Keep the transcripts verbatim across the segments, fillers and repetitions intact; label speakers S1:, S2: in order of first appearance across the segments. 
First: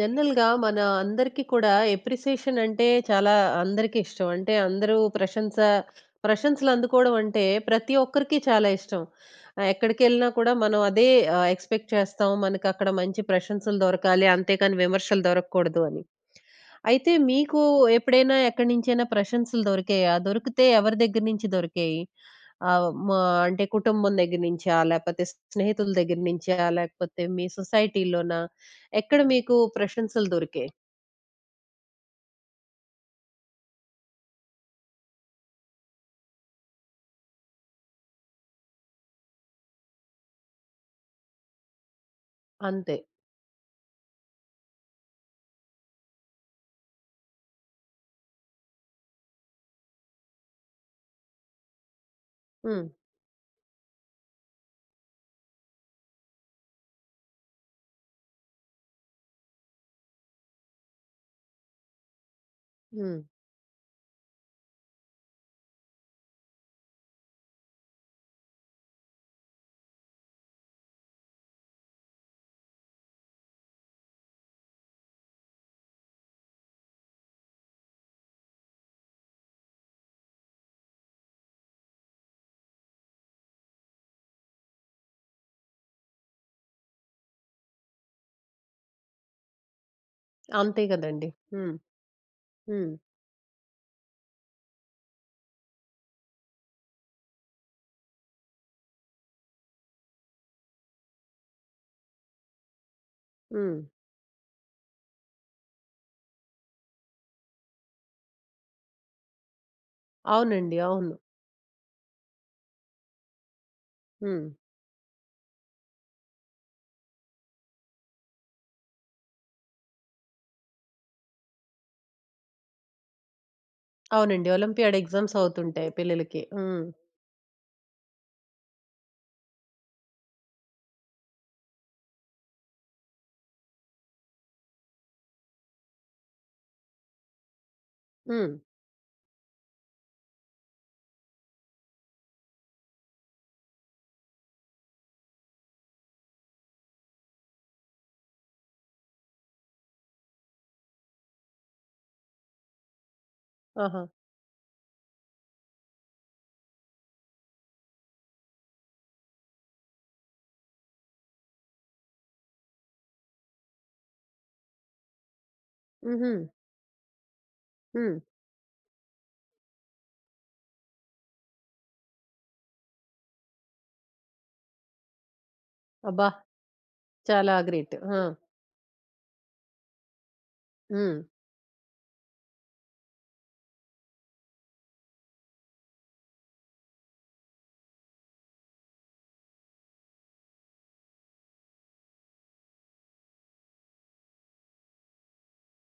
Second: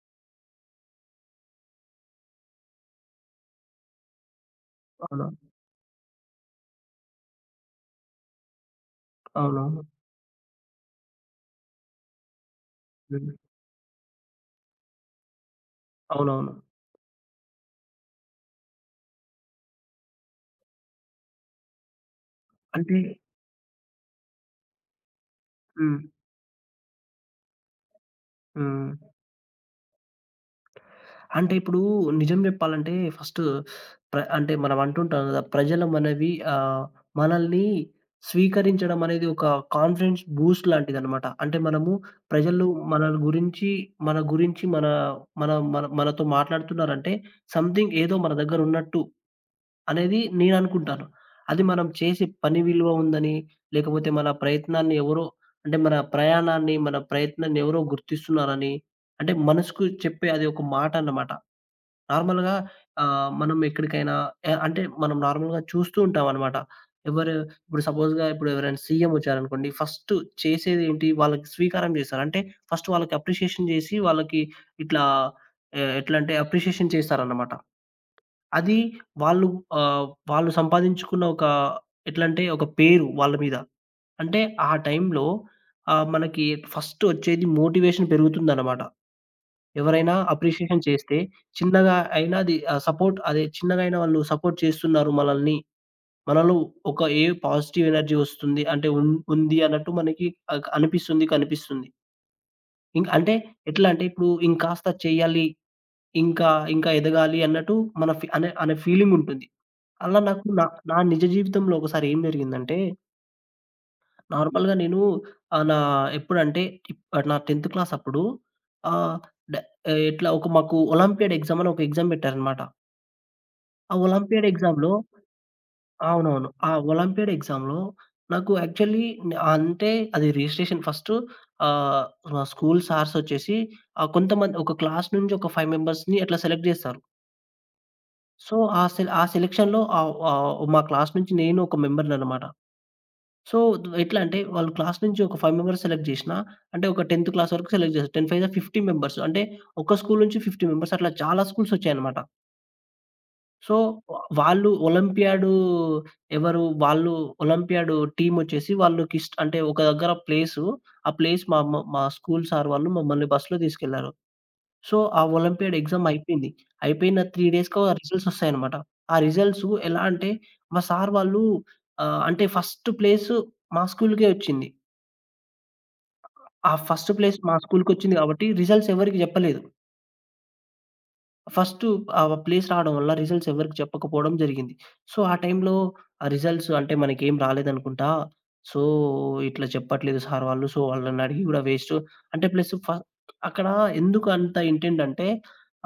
S1: జనరల్‌గా మన అందరికీ కూడా ఎప్రిసియేషన్ అంటే చాలా అందరికీ ఇష్టం. అంటే అందరూ
S2: అవును.
S1: ప్రశంస ప్రశంసలు అందుకోవడం అంటే ప్రతి ఒక్కరికి చాలా ఇష్టం. ఆహ్,
S2: అవునవును.
S1: ఎక్కడికెళ్ళినా కూడా మనం అదే ఆహ్, ఎక్స్‌పెక్ట్ చేస్తాం. మనకక్కడ మంచి
S2: హ్మ్.
S1: ప్రశంసలు దొరకాలి. అంతేకాని విమర్శలు దొరకకూడదు అని.
S2: అవునవును.
S1: అయితే మీకు ఎప్పుడైనా ఎక్కడి నుంచైనా ప్రశంసలు దొరికాయా? దొరికితే ఎవరి దగ్గర నుంచి దొరికాయి? ఆహ్,
S2: అంటే
S1: మా అంటే కుటుంబం దగ్గర నుంచా? లేపోతే స్నేహితుల
S2: హ్మ్.
S1: దగ్గర నుంచా? లేకపోతే మీ సొసైటీలోనా?
S2: హ్మ్.
S1: ఎక్కడ మీకు ప్రశంసలు దొరికాయి?
S2: అంటే ఇప్పుడు నిజం జెప్పాలంటే ఫస్ట్ ప్ర అంటే మనం అంటుంటాం గదా! ప్రజలు మనవి ఆహ్, మనల్ని స్వీకరించడం అనేది ఒక కాన్ఫిడెన్స్ బూస్ట్ లాంటిదనమాట. అంటే మనము ప్రజలు
S1: అంతే.
S2: మన గురించి మన గురించి మన మన మన మనతో మాట్లాడుతున్నారంటే సంథింగ్ ఏదో మన దగ్గర ఉన్నట్టు అనేది నేననుకుంటాను. అది మనం చేసే పని
S1: హ్మ్.
S2: విలువ ఉందని, లేకపోతే మన ప్రయత్నాన్ని ఎవరో అంటే మన ప్రయాణాన్ని, మన ప్రయత్నాన్ని ఎవరో గుర్తిస్తున్నారని, అంటే మనసుకు చెప్పే అది ఒక మాట అన్నమాట. నార్మల్‌గా
S1: హ్మ్.
S2: ఆహ్, మనం ఎక్కడికైనా ఎ అంటే మనం నార్మల్‌గా చూస్తూ ఉంటామనమాట. ఎవరు ఇప్పుడు సపోజ్‌గా ఇప్పుడు ఎవరైనా సీఎం వచ్చారనుకోండి, ఫస్ట్ చేసేదేంటి వాళ్ళకి స్వీకారం చేస్తారు. అంటే ఫస్ట్ వాళ్ళకి అప్రిషియేషన్ చేసి వాళ్ళకి ఇట్లా ఎ ఎట్లంటే అప్రిషియేషన్ చేస్తారన్నమాట. అది వాళ్ళు ఆహ్, వాళ్ళు సంపాదించుకున్న ఒక ఎట్లంటే ఒక పేరు వాళ్ళ మీద. అంటే ఆ టైంలో ఆహ్, మనకి ఫస్ట్ వచ్చేది మోటివేషన్ పెరుగుతుందనమాట. ఎవరైనా
S1: అంతే
S2: అప్రిషియేషన్ చేస్తే
S1: గదండీ. హ్మ్.
S2: చిన్నగా అయినా అది ఆహ్,
S1: హ్మ్.
S2: సపోర్ట్ అదే చిన్నగా అయినా వాళ్ళు సపోర్ట్ చేస్తున్నారు మనల్ని. మనలో ఒక ఏ పాజిటివ్ ఎనర్జీ వస్తుంది అంటే ఉన్ ఉంది అన్నట్టు మనకి ఆహ్, అనిపిస్తుంది, కనిపిస్తుంది. ఇంక అంటే
S1: హ్మ్.
S2: ఎట్లా అంటే ఇప్పుడు ఇంకాస్త చేయాలి, ఇంకా ఇంకా ఎదగాలి అన్నట్టు మన ఫీ అనే అనే ఫీలింగుంటుంది. అలా నాకు నా,
S1: అవునండి.
S2: నా
S1: అవును.
S2: నిజ జీవితంలో ఒకసారి ఏం జరిగిందంటే,
S1: హ్మ్.
S2: నార్మల్‌గా నేను ఆహ్, నా ఎప్పుడంటే ఇప్ నా టెన్త్ క్లాస్ అప్పుడు ఆహ్, డ ఆహ్, ఇట్లా ఒక మాకు ఒలింపియాడ్ ఎగ్జామ్ అని ఒక ఎగ్జామ్ పెట్టారనమాట. ఆ ఒలింపియాడ్
S1: అవునండి.
S2: ఎగ్జామ్‌లో
S1: ఒలింపియాడ్ ఎగ్జామ్స్ అవుతుంటాయి పిల్లలకి.
S2: అవునవును. ఆ
S1: హ్మ్.
S2: ఒలింపియాడ్ ఎగ్జామ్‌లో నాకు యాక్చువల్లీ అంటే అది రిజిస్ట్రేషన్ ఫస్టు ఆహ్, మా స్కూల్ సార్స్ వచ్చేసి ఆహ్, కొంతమంది ఒక క్లాస్ నుంచి ఒక ఐదు మెంబర్స్‌ని అట్లా సెలెక్ట్ చేస్తారు.
S1: హ్మ్.
S2: సో, ఆ సె ఆ సెలక్షన్‌లో ఆహ్, ఆహ్, మా క్లాస్ నుంచి నేను ఒక మెంబర్‌ననమాట. సో, ఎట్లా అంటే వాళ్ళు క్లాస్ నుంచి ఒక ఐదు మెంబర్స్ సెలెక్ట్ జేసినా, అంటే ఒక టెన్త్ క్లాస్ వరకు సెలెక్ట్ చేసారు. పది, ఐదు యాభై మెంబర్స్. అంటే ఒక స్కూల్ నుంచి యాభై మెంబర్స్ అట్లా చాలా స్కూల్స్ వచ్చాయన్నమాట. సో,
S1: ఆహా!
S2: వ వాళ్ళు ఒలింపియాడ్ ఎవరు వాళ్ళు ఒలింపియాడ్ టీమొచ్చేసి వాళ్ళకి ఇష్ట అంటే ఒక దగ్గర ప్లేసు, ఆ ప్లేస్ మా మా మా స్కూల్ సార్ వాళ్ళు మమ్మల్ని బస్‌లో తీసుకెళ్లారు. సో, ఆ ఒలింపియాడ్ ఎగ్జామ్
S1: హుహు.
S2: అయిపోయింది. అయిపోయిన మూడు డేస్‌కో ఆ
S1: హ్మ్.
S2: రిజల్ట్స్ వస్తాయన్నమాట. ఆ రిజల్ట్స్ ఎలా అంటే మా సార్ వాళ్ళు ఆహ్, అంటే ఫస్ట్ ప్లేసు మా స్కూలుకే వచ్చింది.
S1: అబ్బా!
S2: ఆ ఫస్ట్ ప్లేస్
S1: చాలా
S2: మా
S1: గ్రేట్.
S2: స్కూల్‌కొచ్చింది
S1: ఆ!
S2: గాబట్టి రిజల్ట్స్ ఎవరికీ జెప్పలేదు.
S1: హ్మ్.
S2: ఫస్టు ఆ ప్లేస్ రావడం వల్ల రిజల్ట్స్ ఎవరికీ చెప్పకపోవడం జరిగింది. సో, ఆ టైంలో ఆ రిజల్ట్స్ అంటే మనకేం రాలేదనుకుంటా. సో, ఇట్లా చెప్పట్లేదు సార్ వాళ్ళు. సో, వాళ్ళనడిగి గూడా వేస్టు. అంటే ప్లస్ ఫ అక్కడ ఎందుకు అంత ఇంటెంట్ అంటే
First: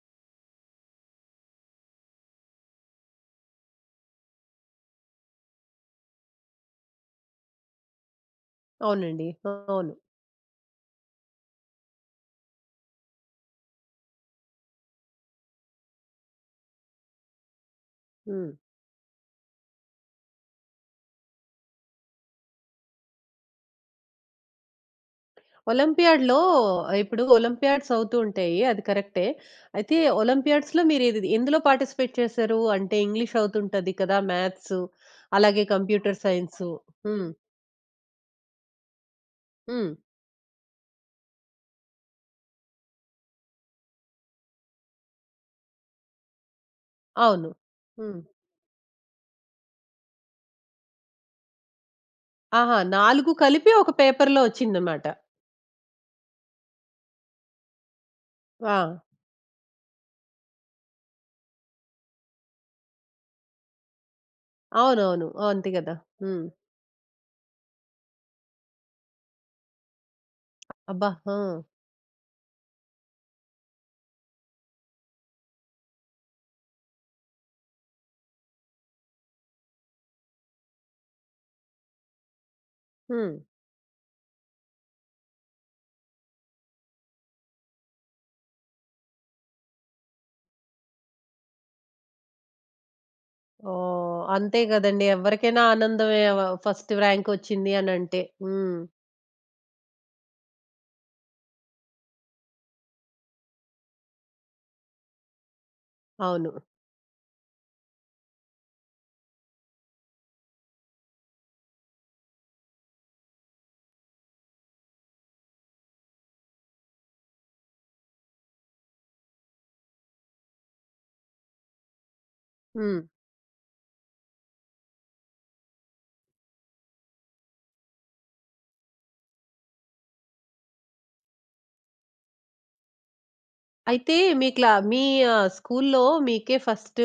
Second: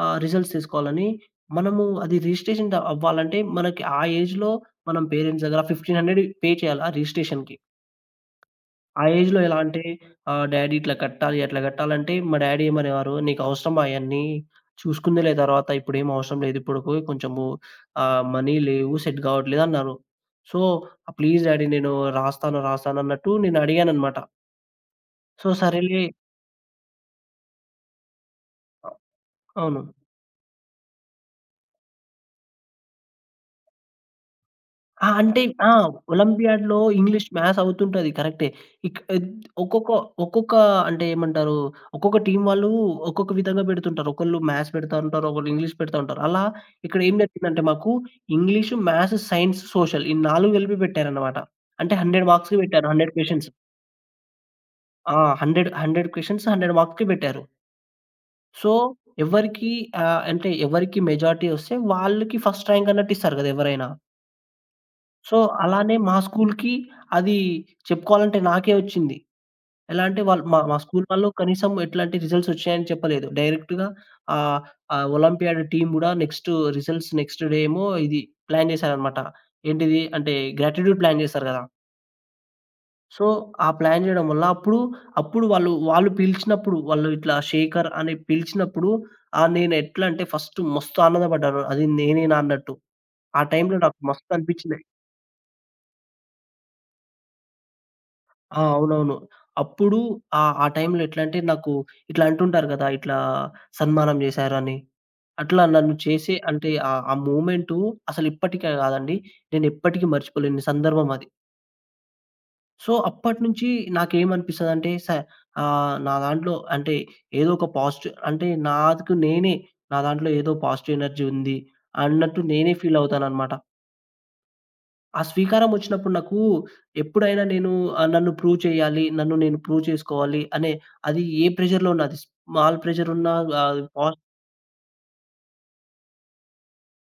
S2: ఆహ్, రిజల్ట్స్ తీసుకోవాలని మనము అది రిజిస్ట్రేషన్ ద అవ్వాలంటే మనకి ఆ ఏజ్‌లో మనం పేరెంట్స్ దగ్గర వెయ్యి ఐదు వందలు పే చేయాలి ఆ రిజిస్ట్రేషన్‌కి. ఆ
S1: అవునండి.
S2: ఏజ్‌లో ఎలా అంటే
S1: అవును.
S2: ఆహ్, డాడీ ఇట్లా కట్టాలి, అట్లా కట్టాలంటే మా డాడీ ఏమనేవారు, "నీకవసరమా అయన్నీ? చూసుకుందులే తర్వాత. ఇప్పుడేం అవసరం లేదు. ఇప్పుడు పోయి కొంచెము ఆహ్,
S1: హ్మ్.
S2: మనీ లేవు. సెట్ గావట్లేదు" అన్నారు. సో, "ప్లీజ్ డాడీ నేను రాస్తాను, రాస్తాను" అన్నట్టు నేను అడిగాననమాట. సో, సరేలే
S1: ఒలింపియాడ్‌లో ఇప్పుడు ఒలింపియాడ్స్ అవుతూ ఉంటాయి. అది కరెక్టే.
S2: అవును.
S1: అయితే ఒలింపియాడ్స్‌లో మీరు ఇది ఎందులో పార్టిసిపేట్ చేశారు? అంటే ఇంగ్లీష్ అవుతుంటది కదా! మ్యాథ్స్
S2: ఆ! అంటే
S1: అలాగే
S2: ఆ!
S1: Computer science.
S2: ఒలింపియాడ్‌లో ఇంగ్లీష్,
S1: హ్మ్.
S2: మ్యాథ్స్ అవుతుంటది కరెక్టే. ఇక్ ఎద్ ఒక్కొక్క
S1: హ్మ్.
S2: ఒక్కొక్క అంటే ఏమంటారు? ఒక్కొక్క టీమ్ వాళ్ళు ఒక్కొక్క విధంగా పెడుతుంటారు. ఒకళ్ళు మ్యాథ్స్ పెడతా ఉంటారు. ఒకళ్ళు ఇంగ్లీష్ పెడతా ఉంటారు. అలా ఇక్కడ ఏం
S1: అవును.
S2: జరిగిందంటే మాకు
S1: హ్మ్.
S2: ఇంగ్లీష్, మ్యాథ్స్, సైన్స్, సోషల్ ఈ నాలుగు కలిపి పెట్టారన్నమాట. అంటే వంద మార్క్స్‌కి
S1: ఆహా!
S2: పెట్టారు. వంద
S1: నాలుగు
S2: క్వెషన్స్.
S1: కలిపి ఒక పేపర్‌లో వచ్చిందన్నమాట.
S2: ఆ! వంద, వంద క్వెషన్స్ వంద మార్క్స్‌కి పెట్టారు. సో,
S1: ఆ!
S2: ఎవరికి ఆహ్, అంటే ఎవరికి మెజారిటీ వస్తే వాళ్ళకి ఫస్ట్ ర్యాంక్ అన్నట్టు ఇస్తారు కదా! ఎవరైనా.
S1: అవునవును.
S2: సో,
S1: అంతే కదా!
S2: అలానే మా
S1: హ్మ్.
S2: స్కూల్‌కి అది చెప్పుకోవాలంటే నాకే వచ్చింది. ఎలా అంటే వాళ్ళు మా మా స్కూల్
S1: అబ్బా!
S2: వాళ్ళు
S1: ఆ!
S2: కనీసం ఎట్లాంటి రిజల్ట్స్ వచ్చాయని చెప్పలేదు. డైరెక్ట్‌గా ఆహ్, ఆ ఒలింపియాడ్ టీమ్ గూడా నెక్స్ట్ రిజల్ట్స్ నెక్స్ట్ డే ఏమో ఇది ప్లాన్ చేశారనమాట. ఏంటిది అంటే గ్రాటిట్యూడ్ ప్లాన్ చేశారు గదా! సో,
S1: హ్మ్.
S2: ఆ ప్లాన్ జేయడం వల్ల అప్పుడు, అప్పుడు వాళ్ళు, వాళ్ళు పిలిచినప్పుడు వాళ్ళు ఇట్లా శేఖర్ అని పిలిచినప్పుడు ఆహ్, నేను ఎట్లా అంటే ఫస్ట్ మస్తు ఆనందపడ్డాను. అది నేనేనా అన్నట్టు. ఆ టైంలో నాకు
S1: ఓహ్!
S2: మస్తు
S1: అంతే
S2: అనిపించింది.
S1: కదండీ. ఎవరికైనా ఆనందమే వ ఫస్ట్ ర్యాంక్ వచ్చింది అనంటే.
S2: ఆ!
S1: హ్మ్.
S2: అవునవును. అప్పుడు ఆహ్, ఆ టైంలో ఎట్లా అంటే నాకు ఇట్లా అంటుంటారు గదా! ఇట్లా సన్మానం జేశారని. అట్లా నన్ను చేసి
S1: అవును.
S2: అంటే ఆహ్, ఆ మూమెంటు అసలు ఇప్పటికే గాదండి. నేనెప్పటికీ మర్చిపోలేని సందర్భం అది. సో, అప్పటినుంచి నాకేమనిపిస్తదంటే స ఆహ్, నా దాంట్లో అంటే ఏదో ఒక పాజిటివ్ అంటే నాకు నేనే నా దాంట్లో ఏదో పాజిటివ్ ఎనర్జీ ఉంది అన్నట్టు నేనే ఫీల్
S1: హ్మ్.
S2: అవుతాననమాట. ఆ స్వీకారమొచ్చినప్పుడు నాకు ఎప్పుడైనా నేను ఆహ్, నన్ను ప్రూవ్ చేయాలి. నన్ను నేను ప్రూవ్ చేసుకోవాలి అనే అది ఏ ప్రెషర్‌లో ఉన్నది. స్మాల్ ప్రెషరున్నా ఆహ్,
S1: అయితే
S2: పాస్
S1: మీ క్లా మీ ఆహ్, స్కూల్లో మీకే ఫస్ట్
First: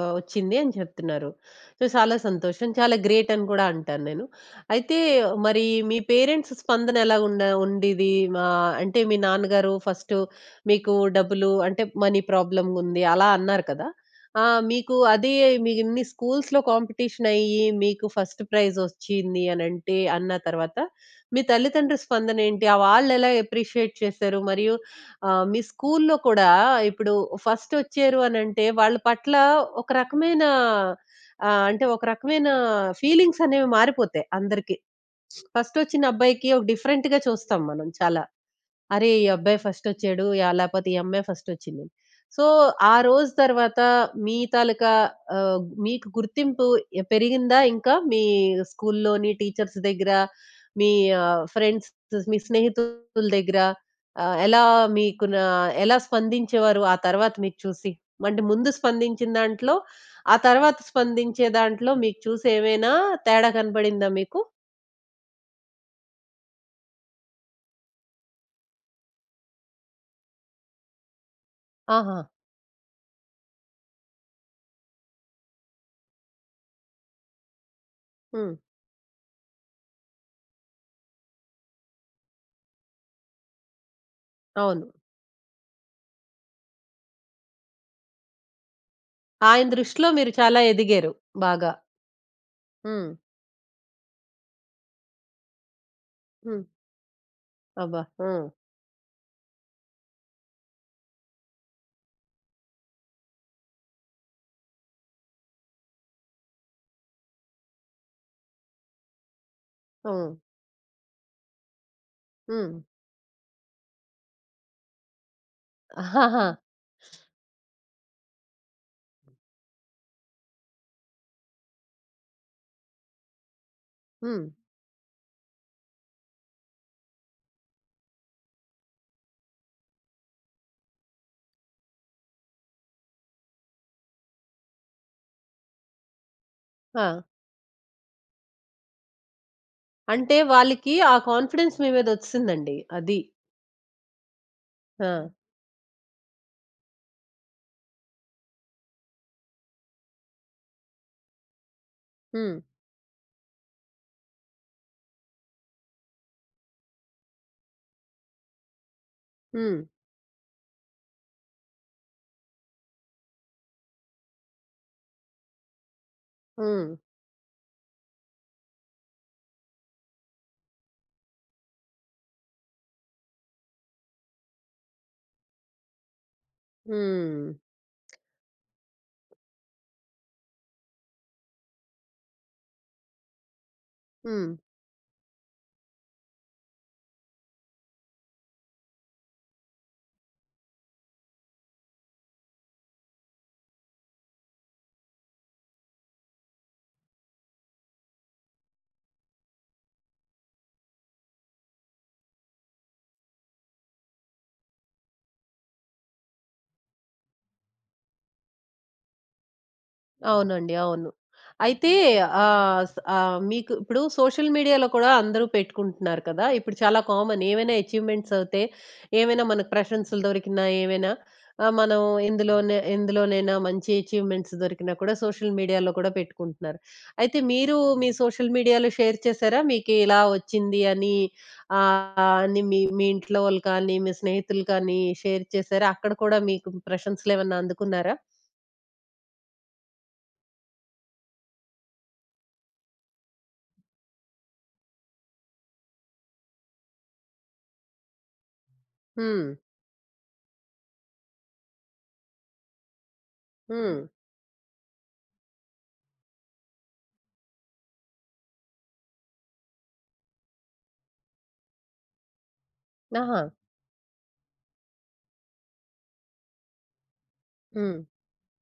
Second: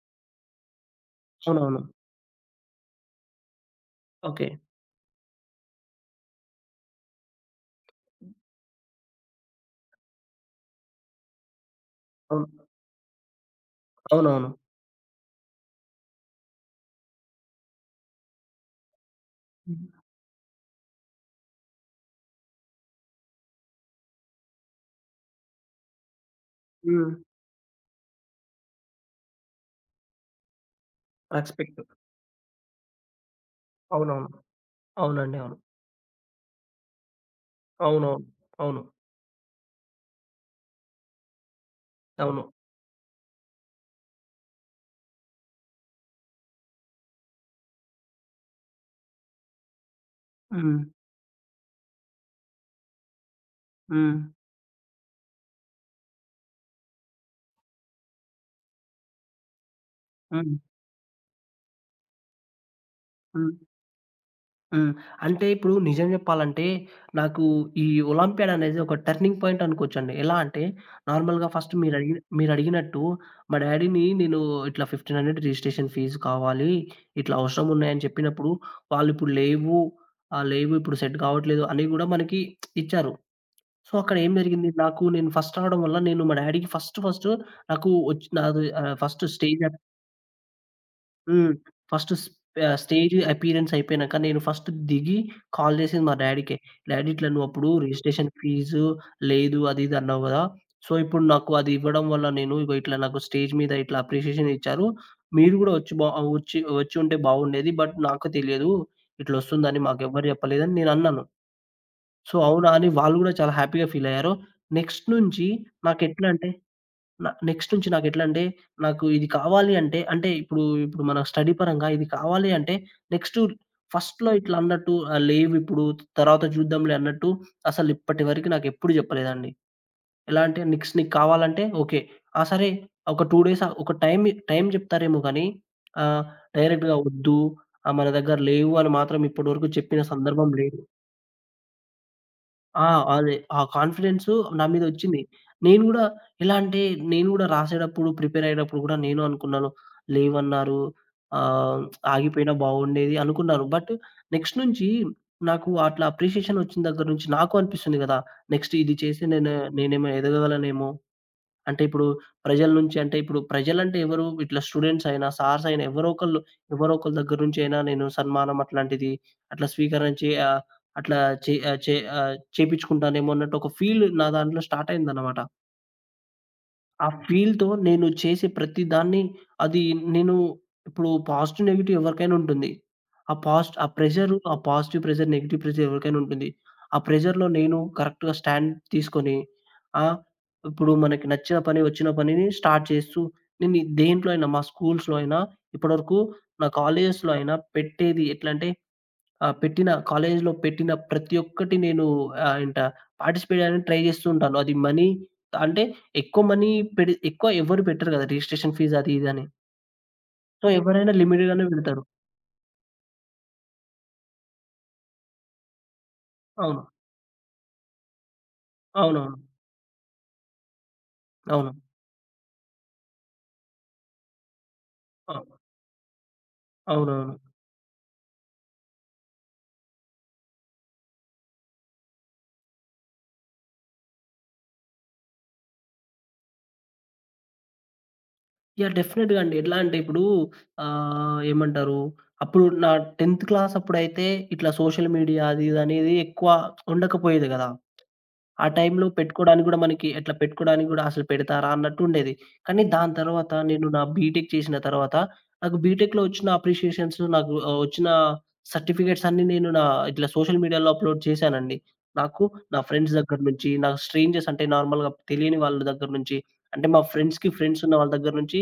S1: ఆహ్, వచ్చింది అని చెప్తున్నారు.
S2: అవునవును.
S1: సో, చాలా సంతోషం. చాలా గ్రేట్ అని కూడా అంటాను నేను.
S2: ఓకే.
S1: అయితే మరి మీ పేరెంట్స్ స్పందన ఎలా ఉండ ఉండేది? మా అంటే మీ నాన్నగారు ఫస్ట్ మీకు డబ్బులు అంటే మనీ
S2: అవును.
S1: ప్రాబ్లమ్ ఉంది అలా అన్నారు కదా! ఆ!
S2: అవునవును.
S1: మీకు అదే మీ ఇన్ని స్కూల్స్‌లో కాంపిటీషన్ అయ్యి మీకు ఫస్ట్ ప్రైజ్ వచ్చింది అనంటే అన్న తర్వాత మీ తల్లిదండ్రుల స్పందన ఏంటి? ఆ వాళ్ళెలా అప్రిషియేట్ చేశారు? మరియు ఆ! మీ స్కూల్లో కూడా ఇప్పుడు
S2: హ్మ్.
S1: ఫస్ట్ వచ్చారు అనంటే వాళ్ళ పట్ల ఒక రకమైన ఆహ్,
S2: రెస్పెక్ట్.
S1: అంటే ఒక రకమైన ఫీలింగ్స్ అనేవి మారిపోతాయి
S2: అవునవును.
S1: అందరికి.
S2: అవునండి. అవును.
S1: ఫస్ట్ వచ్చిన అబ్బాయికి ఒక డిఫరెంట్‌గా చూస్తాం మనం
S2: అవునవును.
S1: చాలా.
S2: అవును.
S1: అరే! ఈ అబ్బాయి ఫస్టొచ్చాడు. యాహ్! లేపోతే ఈ అమ్మాయి ఫస్టొచ్చిందని.
S2: అవును.
S1: సో, ఆ రోజు తర్వాత మీ తాలూకా ఆహ్, మీకు గుర్తింపు ఎ పెరిగిందా ఇంకా? మీ స్కూల్లోని టీచర్స్ దగ్గర,
S2: హ్మ్.
S1: మీ ఆహ్, ఫ్రెండ్స్, మీ స్నేహితుల దగ్గర
S2: హ్మ్.
S1: ఆహ్, ఎలా మీకు నా ఎలా స్పందించేవారు ఆ తర్వాత మీకు చూసి? అంటే ముందు స్పందించిన దాంట్లో, ఆ
S2: హ్మ్.
S1: తర్వాత స్పందించే దాంట్లో మీకు చూసి ఏమైనా తేడా
S2: హ్మ్.
S1: కనపడిందా మీకు?
S2: హ్మ్. అంటే ఇప్పుడు నిజం జెప్పాలంటే, నాకు ఈ ఒలింపియాడ్ అనేది ఒక టర్నింగ్ పాయింట్ అనుకోవచ్చండి. ఎలా అంటే, నార్మల్‌గా ఫస్ట్
S1: ఆహా!
S2: మీరడిగిన మీరడిగినట్టు మా డ్యాడీని నేను ఇట్లా వెయ్యి ఐదు వందలు రిజిస్ట్రేషన్ ఫీజు కావాలి. ఇట్లా అవసరం ఉన్నాయని చెప్పినప్పుడు,
S1: హ్మ్.
S2: వాళ్ళిప్పుడు లేవు. ఆహ్, లేవు ఇప్పుడు సెట్ గావట్లేదు అని గూడా మనకి ఇచ్చారు. సో, అక్కడ ఏం జరిగింది
S1: అవును.
S2: నాకు నేను ఫస్ట్ రావడం వల్ల నేను మా డ్యాడీకి ఫస్ట్ ఫస్ట్ నాకు ఒచ్ నాది ఆహ్, ఫస్ట్ స్టేజ్
S1: ఆయన దృష్టిలో మీరు చాలా ఎదిగారు
S2: హ్మ్.
S1: బాగా.
S2: ఫస్ట్ స్ ఆహ్,
S1: హ్మ్.
S2: స్టేజ్ అపియరెన్స్ అయిపోయినాక నేను ఫస్ట్ దిగి కాల్ జేసింది మా డ్యాడీకే.
S1: హ్మ్.
S2: డ్యాడీ ఇట్లా నువ్వప్పుడు
S1: అబ్బా!
S2: రిజిస్ట్రేషన్
S1: హ్మ్.
S2: ఫీజు లేదు అది ఇది అన్నావు గదా! సో, ఇప్పుడు నాకు అది ఇవ్వడం వల్ల నేను ఇగో ఇట్లా నాకు స్టేజ్ మీద ఇట్లా అప్రిషియేషన్ ఇచ్చారు. మీరు గూడా వచ్చి బా ఆహ్, వచ్చి వచ్చి ఉంటే బాగుండేది. బట్ నాకు తెలియదు. ఇట్లొస్తుందని మాకెవ్వరు
S1: హ్మ్.
S2: జెప్పలేదని నేనన్నాను. సో, అవునా!
S1: హ్మ్.
S2: అని వాళ్ళు గూడా చాలా హ్యాపీగా ఫీలయ్యారు. నెక్స్ట్ నుంచి నాకెట్లా
S1: ఆహాహా!
S2: అంటే న నెక్స్ట్ నుంచి నాకెట్లంటే, నాకు ఇది కావాలి అంటే, అంటే ఇప్పుడు, ఇప్పుడు మన స్టడీ పరంగా ఇది కావాలి అంటే, నెక్స్ట్ ఫస్ట్‌లో
S1: హ్మ్.
S2: ఇట్లా అన్నట్టు ఆహ్, లేవిప్పుడు తర్వాత చూద్దాంలే అన్నట్టు అసలిప్పటి వరకు నాకెప్పుడు చెప్పలేదండి. ఎలా అంటే నెక్స్ట్ నీకు కావాలంటే ఓకే. ఆ! సరే ఒక రెండు డేస్ ఒక టైమ్, టైమ్ చెప్తారేమో గానీ ఆహ్, డైరెక్ట్‌గా
S1: ఆ!
S2: వద్దు, ఆహ్, మన దగ్గర లేవు అని మాత్రం ఇప్పటి వరకు చెప్పిన
S1: అంటే
S2: సందర్భం లేదు.
S1: వాళ్ళకి ఆ కాన్ఫిడెన్స్ మీ మీద ఒచ్చేసిందండి.
S2: ఆ!
S1: అది.
S2: అదే. ఆ కాన్ఫిడెన్సు నా మీదొచ్చింది.
S1: ఆ!
S2: నేను గూడా ఎలా అంటే, నేను గూడా రాసేటప్పుడు, ప్రిపేర్ అయ్యేటప్పుడు గూడా నేను అనుకున్నాను. లేవన్నారు. ఆహ్, ఆగిపోయినా
S1: హ్మ్.
S2: బాగుండేది అనుకున్నాను. బట్ నెక్స్ట్ నుంచి నాకు అట్లా అప్రిషియేషన్ ఒచ్చిన దగ్గర నుంచి నాకు అనిపిస్తుంది గదా! నెక్స్ట్ ఇది చేసి నేను
S1: హ్మ్.
S2: నేనేమో ఎదగగలనేమో! అంటే ఇప్పుడు ప్రజల నుంచి అంటే ఇప్పుడు ప్రజలంటే ఎవరు? ఇట్లా స్టూడెంట్స్ అయినా, సార్స్ అయినా ఎవరో ఒకళ్ళు,
S1: హ్మ్.
S2: ఎవరో ఒకళ్ళ దగ్గర నుంచి అయినా నేను సన్మానం అట్లాంటిది అట్లా స్వీకరించి ఆహ్, అట్లా చే ఆహ్, చే ఆహ్, చేపించుకుంటానేమో అన్నట్టు ఒక ఫీల్ నా దాంట్లో స్టార్ట్ అయిందన్నమాట. ఆ
S1: హ్మ్.
S2: ఫీల్‌తో నేను చేసే ప్రతి దాన్ని అది నేను ఇప్పుడు పాజిటివ్, నెగెటివ్ ఎవరికైనా ఉంటుంది. ఆ పాస్ట్ ఆ ప్రెషరు
S1: హ్మ్.
S2: ఆ పాజిటివ్ ప్రెషర్, నెగెటివ్ ప్రెషర్ ఎవరికైనా ఉంటుంది. ఆ ప్రెషర్‌లో నేను కరెక్ట్‌గా స్టాండ్ తీసుకొని ఆహ్, ఇప్పుడు మనకి నచ్చిన పని, వచ్చిన పనిని స్టార్ట్ చేస్తూ నేను దేంట్లో అయినా మా స్కూల్స్‌లో అయినా ఇప్పటివరకు నా కాలేజెస్‌లో అయినా పెట్టేది ఎట్లంటే ఆ! పెట్టిన కాలేజ్‌లో పెట్టిన ప్రతి ఒక్కటి నేను ఆహ్, ఏంట పార్టిసిపేట్ అవ్వడానికి ట్రై చేస్తూ ఉంటాను. అది మనీ అంటే ఎక్కువ మనీ పెడి ఎక్కువ ఎవ్వరు పెట్టరు కదా! రిజిస్ట్రేషన్ ఫీజ్ అది ఇది అని. సో,
S1: అవునండి. అవును.
S2: ఎవరైనా లిమిటెడ్‌గానే
S1: అయితే
S2: పెడతారు.
S1: ఆహ్, స్ ఆహ్, మీకు ఇప్పుడు సోషల్ మీడియాలో కూడా అందరూ పెట్టుకుంటున్నారు కదా! ఇప్పుడు
S2: అవును.
S1: చాలా కామన్. ఏవైనా అచీవ్‌మెంట్స్ అవుతే,
S2: అవునవును.
S1: ఏవైనా మనకు ప్రశంసలు దొరికినా, ఏవైనా
S2: అవును.
S1: ఆహ్, మనం ఇందులోనే ఎందులోనైనా మంచి అచీవ్‌మెంట్స్ దొరికినా కూడా
S2: అవు
S1: సోషల్ మీడియాలో కూడా పెట్టుకుంటున్నారు.
S2: అవునవును.
S1: అయితే మీరు మీ సోషల్ మీడియాలో షేర్ చేశారా? మీకు ఇలా వచ్చింది అని ఆహ్, అని మీ మీ ఇంట్లో వాళ్ళు కానీ, మీ స్నేహితులు కానీ షేర్ చేశారా? అక్కడ కూడా మీకు ప్రశంసలేమన్నా అందుకున్నారా?
S2: యాహ్! డెఫినెట్‌గా అండి. ఎట్లా అంటే ఇప్పుడు ఆహ్, ఏమంటారు అప్పుడు నా టెన్త్ క్లాస్ అప్పుడైతే ఇట్లా సోషల్ మీడియా అది ఇది అనేది ఎక్కువ ఉండకపోయేది కదా! ఆ టైంలో
S1: హ్మ్.
S2: పెట్టుకోడానికి గూడా మనకి అట్లా పెట్టుకోడానికి గూడా అసలు పెడతారా అన్నట్టుండేది. కానీ దాని తర్వాత నేను
S1: హ్మ్.
S2: నా బీటెక్ చేసిన తర్వాత నాకు బీటెక్‌లో వచ్చిన అప్రిషియేషన్స్ నాకు ఆహ్, వచ్చిన సర్టిఫికేట్స్ అన్నీ నేను నా ఇట్లా సోషల్ మీడియాలో అప్‌లోడ్ చేశానండి. నాకు నా ఫ్రెండ్స్ దగ్గర
S1: ఆహా!
S2: నుంచి, నాకు స్ట్రేంజర్స్ అంటే నార్మల్‌గా తెలియని వాళ్ళ దగ్గర నుంచి, అంటే మా ఫ్రెండ్స్‌కి ఫ్రెండ్స్ ఉన్న
S1: హ్మ్.
S2: వాళ్ళ దగ్గర నుంచి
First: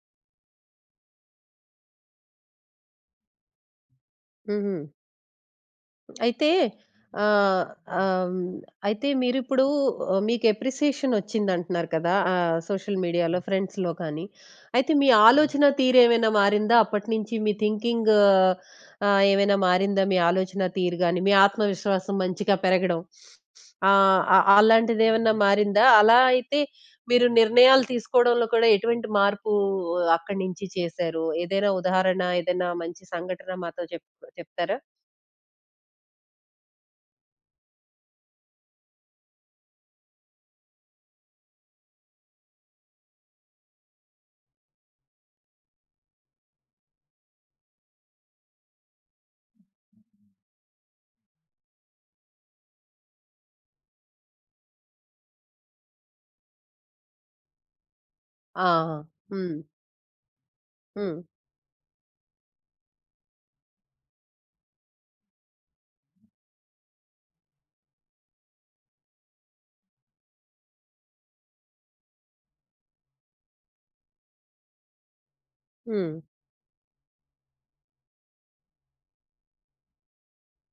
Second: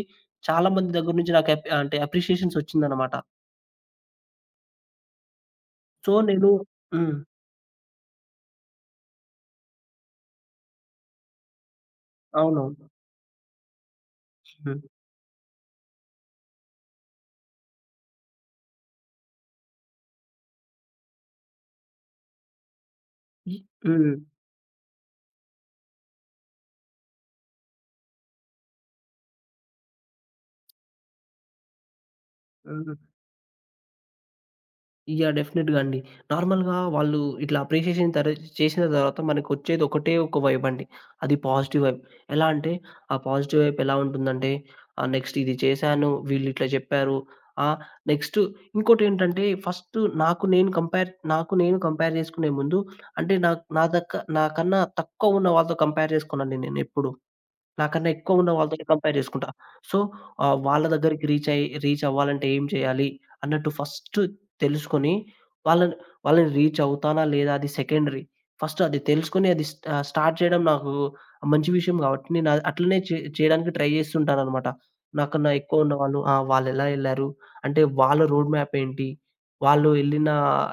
S2: చాలా మంది దగ్గర నుంచి నాకు అప్ అంటే అప్రిషియేషన్స్ వచ్చిందనమాట.
S1: హుహు.
S2: సో
S1: అయితే
S2: నేను హ్మ్.
S1: ఆహ్, ఆహ్, హ్మ్. అయితే మీరిప్పుడు ఆహ్, మీకు అప్రిసియేషన్ వచ్చిందంటున్నారు కదా! ఆహ్,
S2: అవునవును.
S1: సోషల్ మీడియాలో, ఫ్రెండ్స్‌లో కానీ.
S2: హ్మ్.
S1: అయితే మీ ఆలోచన తీరేమైనా మారిందా? అప్పటి నుంచి మీ థింకింగ్ ఆహ్, ఏమైనా మారిందా? మీ ఆలోచన తీరు గాని, మీ ఆత్మవిశ్వాసం మంచిగా పెరగడం
S2: హ్మ్.
S1: ఆహ్, అ అలాంటిదేమన్నా మారిందా? అలా అయితే మీరు నిర్ణయాలు తీసుకోవడంలో కూడా ఎటువంటి మార్పు అక్కడి నుంచి చేశారు? ఏదైనా ఉదాహరణ, ఏదైనా
S2: హ్మ్.
S1: మంచి సంఘటన మాతో చెప్ చెప్తారా?
S2: యాహ్! డెఫినెట్‌గా అండి. నార్మల్‌గా వాళ్ళు ఇట్లా అప్రిషియేషన్ తర చేసిన తర్వాత మనకొచ్చేది ఒకటే ఒక వైబ్ అండి. అది పాజిటివ్ వైబ్. ఎలా అంటే, ఆ పాజిటివ్ వైబ్ ఎలా ఉంటుందంటే, ఆహ్, నెక్స్ట్ ఇది చేశాను, వీళ్ళిట్లా చెప్పారు. ఆహ్, నెక్స్ట్ ఇంకోటేంటంటే, ఫస్ట్ నాకు నేను కంపేర్ నాకు నేను కంపేర్ చేసుకునే ముందు అంటే, నా నా దక్క నాకన్నా తక్కువ ఉన్న వాళ్ళతో కంపేర్ చేసుకోనండి నేనెప్పుడు. నాకన్నా ఎక్కువున్న
S1: ఆ!
S2: వాళ్ళతోనే కంపేర్ జేసుకుంటా.
S1: హ్మ్.
S2: సో, ఆహ్, వాళ్ళ
S1: హ్మ్.
S2: దగ్గరికి రీచ్ అయ్యి రీచ్ అవ్వాలంటే ఏం చేయాలి అన్నట్టు ఫస్ట్ తెలుసుకొని, వాళ్ళని వాళ్ళని రీచ్ అవుతానా లేదా అది సెకండరీ. ఫస్ట్ అది తెలుసుకొని అది స్ ఆహ్, స్టార్ట్ చేయడం నాకు మంచి విషయం గాబట్టి నేను అ అట్లనే చే చేయడానికి ట్రై జేస్తుంటాననమాట. నాకన్నా ఎక్కువ
S1: హ్మ్.
S2: ఉన్నవాళ్ళు ఆ! వాళ్ళెలా ఎళ్లారు? అంటే వాళ్ళ రోడ్ మ్యాప్ ఏంటి? వాళ్ళు ఎళ్ళిన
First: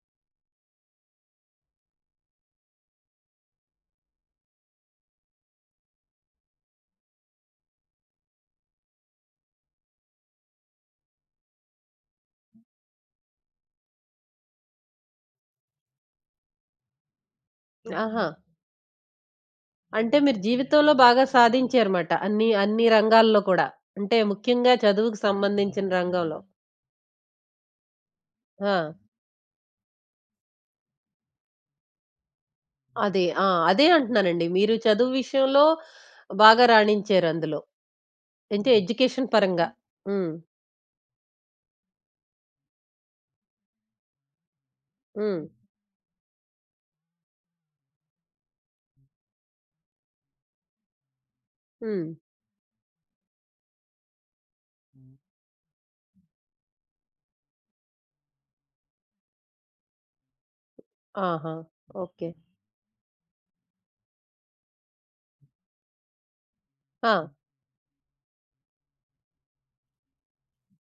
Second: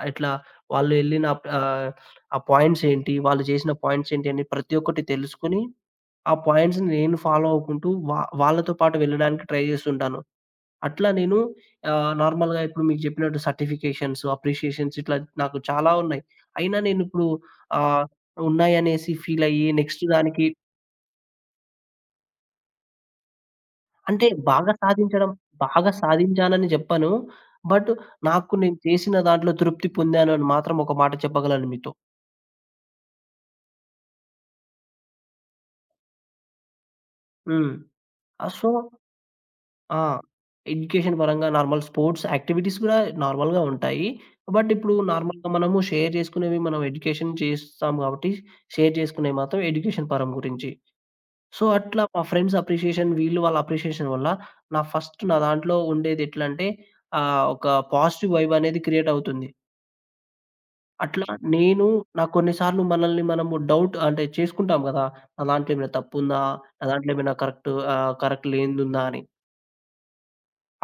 S2: ఎట్లా వాళ్ళు ఎళ్ళిన ఆహ్, ఆ పాయింట్స్ ఏంటి? వాళ్ళు చేసిన పాయింట్స్ ఏంటి? అని ప్రతి ఒక్కటి తెలుసుకొని ఆ పాయింట్స్‌ని నేను ఫాలో అవుకుంటూ వా వాళ్ళతో పాటు వెళ్ళడానికి ట్రై చేస్తుంటాను. అట్లా నేను ఆహ్, నార్మల్‌గా ఇప్పుడు మీకు చెప్పినట్టు సర్టిఫికేషన్స్, అప్రిషియేషన్స్ ఇట్లా నాకు చాలా ఉన్నాయి. అయినా నేనిప్పుడు
S1: హ్మ్.
S2: ఆహ్,
S1: ఆహా!
S2: ఉన్నాయనేసి ఫీల్ అయ్యి నెక్స్ట్
S1: అంటే మీరు
S2: దానికి
S1: జీవితంలో బాగా సాధించారుమాట. అన్ని అన్ని రంగాల్లో కూడా. అంటే
S2: అంటే బాగా
S1: ముఖ్యంగా చదువుకు
S2: సాధించడం
S1: సంబంధించిన
S2: బాగా
S1: రంగంలో.
S2: సాధించానని చెప్పను. బట్ నాకు
S1: ఆ!
S2: నేను చేసిన దాంట్లో తృప్తి పొందాను అని మాత్రం ఒక మాట చెప్పగలను మీతో.
S1: అదే. ఆ! అదే అంటున్నానండి. మీరు చదువు విషయంలో బాగా రాణించారు అందులో.
S2: హ్మ్. ఆహ్,
S1: అంటే
S2: సో
S1: ఎడ్యుకేషన్ పరంగా.
S2: ఆ!
S1: హ్మ్.
S2: ఎడ్యుకేషన్ పరంగా నార్మల్ స్పోర్ట్స్ యాక్టివిటీస్ గూడా నార్మల్‌గా ఉంటాయి. బట్ ఇప్పుడు
S1: హ్మ్.
S2: నార్మల్‌గా మనము షేర్ చేసుకునేవి మనం ఎడ్యుకేషన్ చేస్తాం కాబట్టి, షేర్ చేసుకునేవి మాత్రం ఎడ్యుకేషన్ పరం గురించి. సో, అట్లా
S1: హ్మ్.
S2: మా ఫ్రెండ్స్ అప్రిషియేషన్ వీళ్ళు వాళ్ళ అప్రిషియేషన్ వల్ల నా ఫస్ట్ నా దాంట్లో ఉండేది ఎట్లంటే ఆహ్, ఒక పాజిటివ్ వైబ్ అనేది క్రియేట్ అవుతుంది. అట్లా
S1: ఆహా!
S2: నేను నా
S1: ఓకే.
S2: కొన్ని సార్లు మనల్ని మనము డౌట్ అంటే చేసుకుంటాం గదా! నా దాంట్లో ఏమైనా తప్పుందా? నా
S1: ఆ!
S2: దాంట్లో ఏమైనా కరెక్ట్ ఆహ్, కరెక్ట్ లేనిదుందా అని.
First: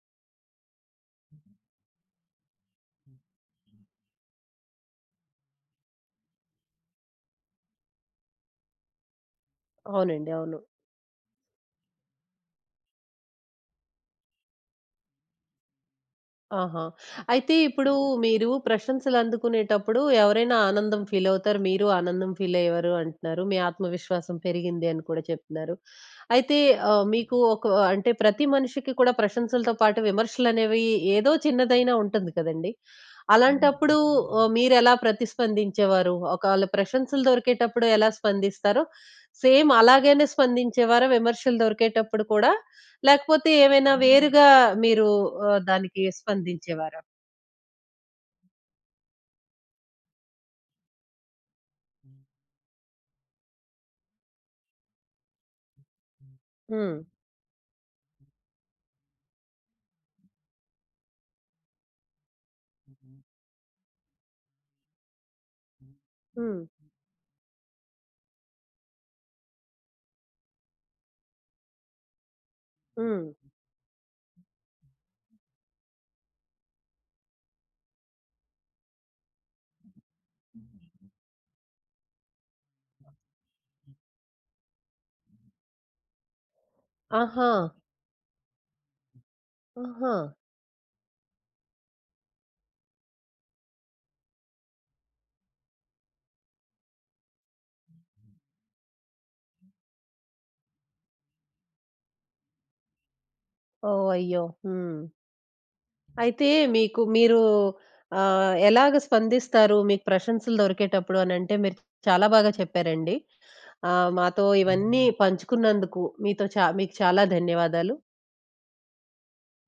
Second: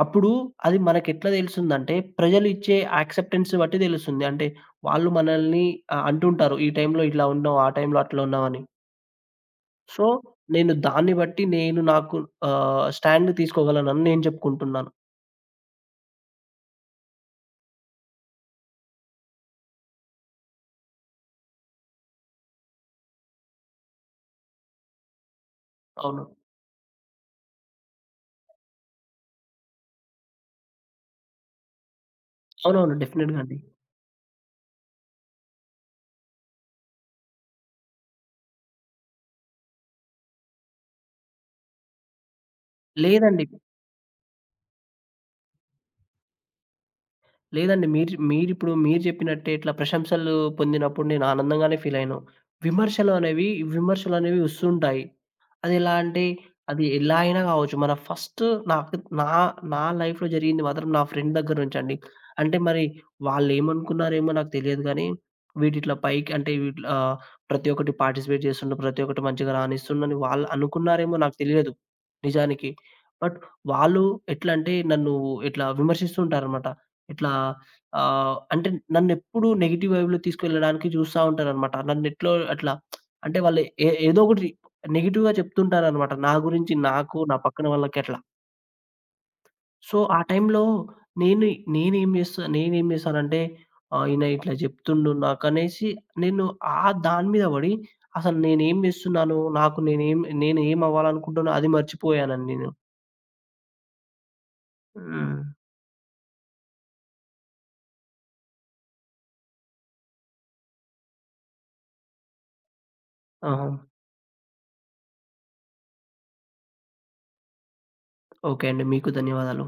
S2: అప్పుడు అది మనకెట్లా తెలుస్తుందంటే, ప్రజలిచ్చే యాక్సెప్టెన్స్ బట్టి తెలుస్తుంది. అంటే వాళ్ళు మనల్ని ఆహ్, అంటుంటారు. ఈ టైంలో ఇట్లా ఉన్నావు, ఆ టైంలో అట్లా ఉన్నావని. సో,
S1: అవునండి. అవును.
S2: నేను దాన్ని బట్టి నేను నాకు ఆహ్, స్టాండ్ తీసుకోగలనని నేను చెప్పుకుంటున్నాను.
S1: ఆహా! అయితే ఇప్పుడు మీరు ప్రశంసలు అందుకునేటప్పుడు ఎవరైనా ఆనందం ఫీలవుతారు. మీరు ఆనందం ఫీలయ్యేవారు అంటున్నారు. మీ ఆత్మవిశ్వాసం పెరిగింది అని కూడా చెప్తున్నారు.
S2: అవును.
S1: అయితే ఆహ్, మీకు ఒక అంటే ప్రతి మనిషికి కూడా ప్రశంసలతో పాటు విమర్శలనేవి ఏదో చిన్నదైనా ఉంటుంది కదండీ!
S2: అవునవును. డెఫినిట్‌గా అండి.
S1: అలాంటప్పుడు ఆహ్, మీరెలా ప్రతిస్పందించేవారు? ఒకాళ ప్రశంసలు దొరికేటప్పుడు ఎలా స్పందిస్తారో, సేమ్ అలాగనే స్పందించేవారా విమర్శలు దొరికేటప్పుడు కూడా?
S2: లేదండి.
S1: లేకపోతే ఏమైనా వేరుగా మీరు ఆహ్, దానికి స్పందించేవారా?
S2: లేదండి. మీరు మీరిప్పుడు మీరు చెప్పినట్టే ఇట్లా ప్రశంసలు పొందినప్పుడు నేను ఆనందంగానే ఫీలయ్యాను. విమర్శలు అనేవి విమర్శలనేవి వస్తుంటాయి. అదెలా అంటే, అది
S1: హ్మ్.
S2: ఎలా అయినా కావచ్చు. మన ఫస్ట్ నాకు నా నా లైఫ్‌లో జరిగింది మాత్రం నా ఫ్రెండ్ దగ్గర నుంచండి. అంటే మరి వాళ్ళేమనుకున్నారేమో నాకు తెలియదు గానీ, వీడిట్లా పైకి అంటే
S1: హ్మ్.
S2: వీటిలో ఆహ్, ప్రతి ఒక్కటి పార్టిసిపేట్ చేస్తుండు. ప్రతి ఒక్కటి మంచిగా రాణిస్తుండని వాళ్ళు అనుకున్నారేమో నాకు తెలియదు నిజానికి.
S1: హ్మ్.
S2: బట్ వాళ్ళు ఎట్లా అంటే నన్ను ఇట్లా విమర్శిస్తుంటారనమాట. ఇట్లా ఆహ్, అంటే నన్నెప్పుడు నెగెటివ్ వైబ్‌లో తీసుకెళ్ళడానికి చూస్తా ఉంటారనమాట. నన్నెట్లో అట్లా అంటే వాళ్ళు ఏ ఏదో ఒకటి నెగెటివ్‌గా చెప్తుంటారనమాట. నా గురించి నాకు, నా
S1: ఆహా!
S2: పక్కన వాళ్ళకి అట్లా. సో,
S1: ఆహా!
S2: ఆ టైంలో నేను నేనేం చేస్తా నేనేం చేశానంటే ఆహ్, ఈయన ఇట్లా చెప్తుండు నాకనేసి నేను ఆ దాని మీద పడి అసలు నేనేం చేస్తున్నాను? నాకు నేనేం నేనేం అవ్వాలనుకుంటున్నానో అది మర్చిపోయానండి నేను.
S1: ఓహ్! అయ్యో! హ్మ్.
S2: హ్మ్.
S1: అయితే మీకు మీరు ఆహ్, ఎలాగ స్పందిస్తారు? మీకు ప్రశంసలు దొరికేటప్పుడు అనంటే మీరు చాలా బాగా చెప్పారండి.
S2: ఆహా!
S1: ఆహ్, మాతో ఇవన్నీ పంచుకున్నందుకు మీతో చా మీకు చాలా ధన్యవాదాలు.
S2: ఓకే అండి. మీకు ధన్యవాదాలు.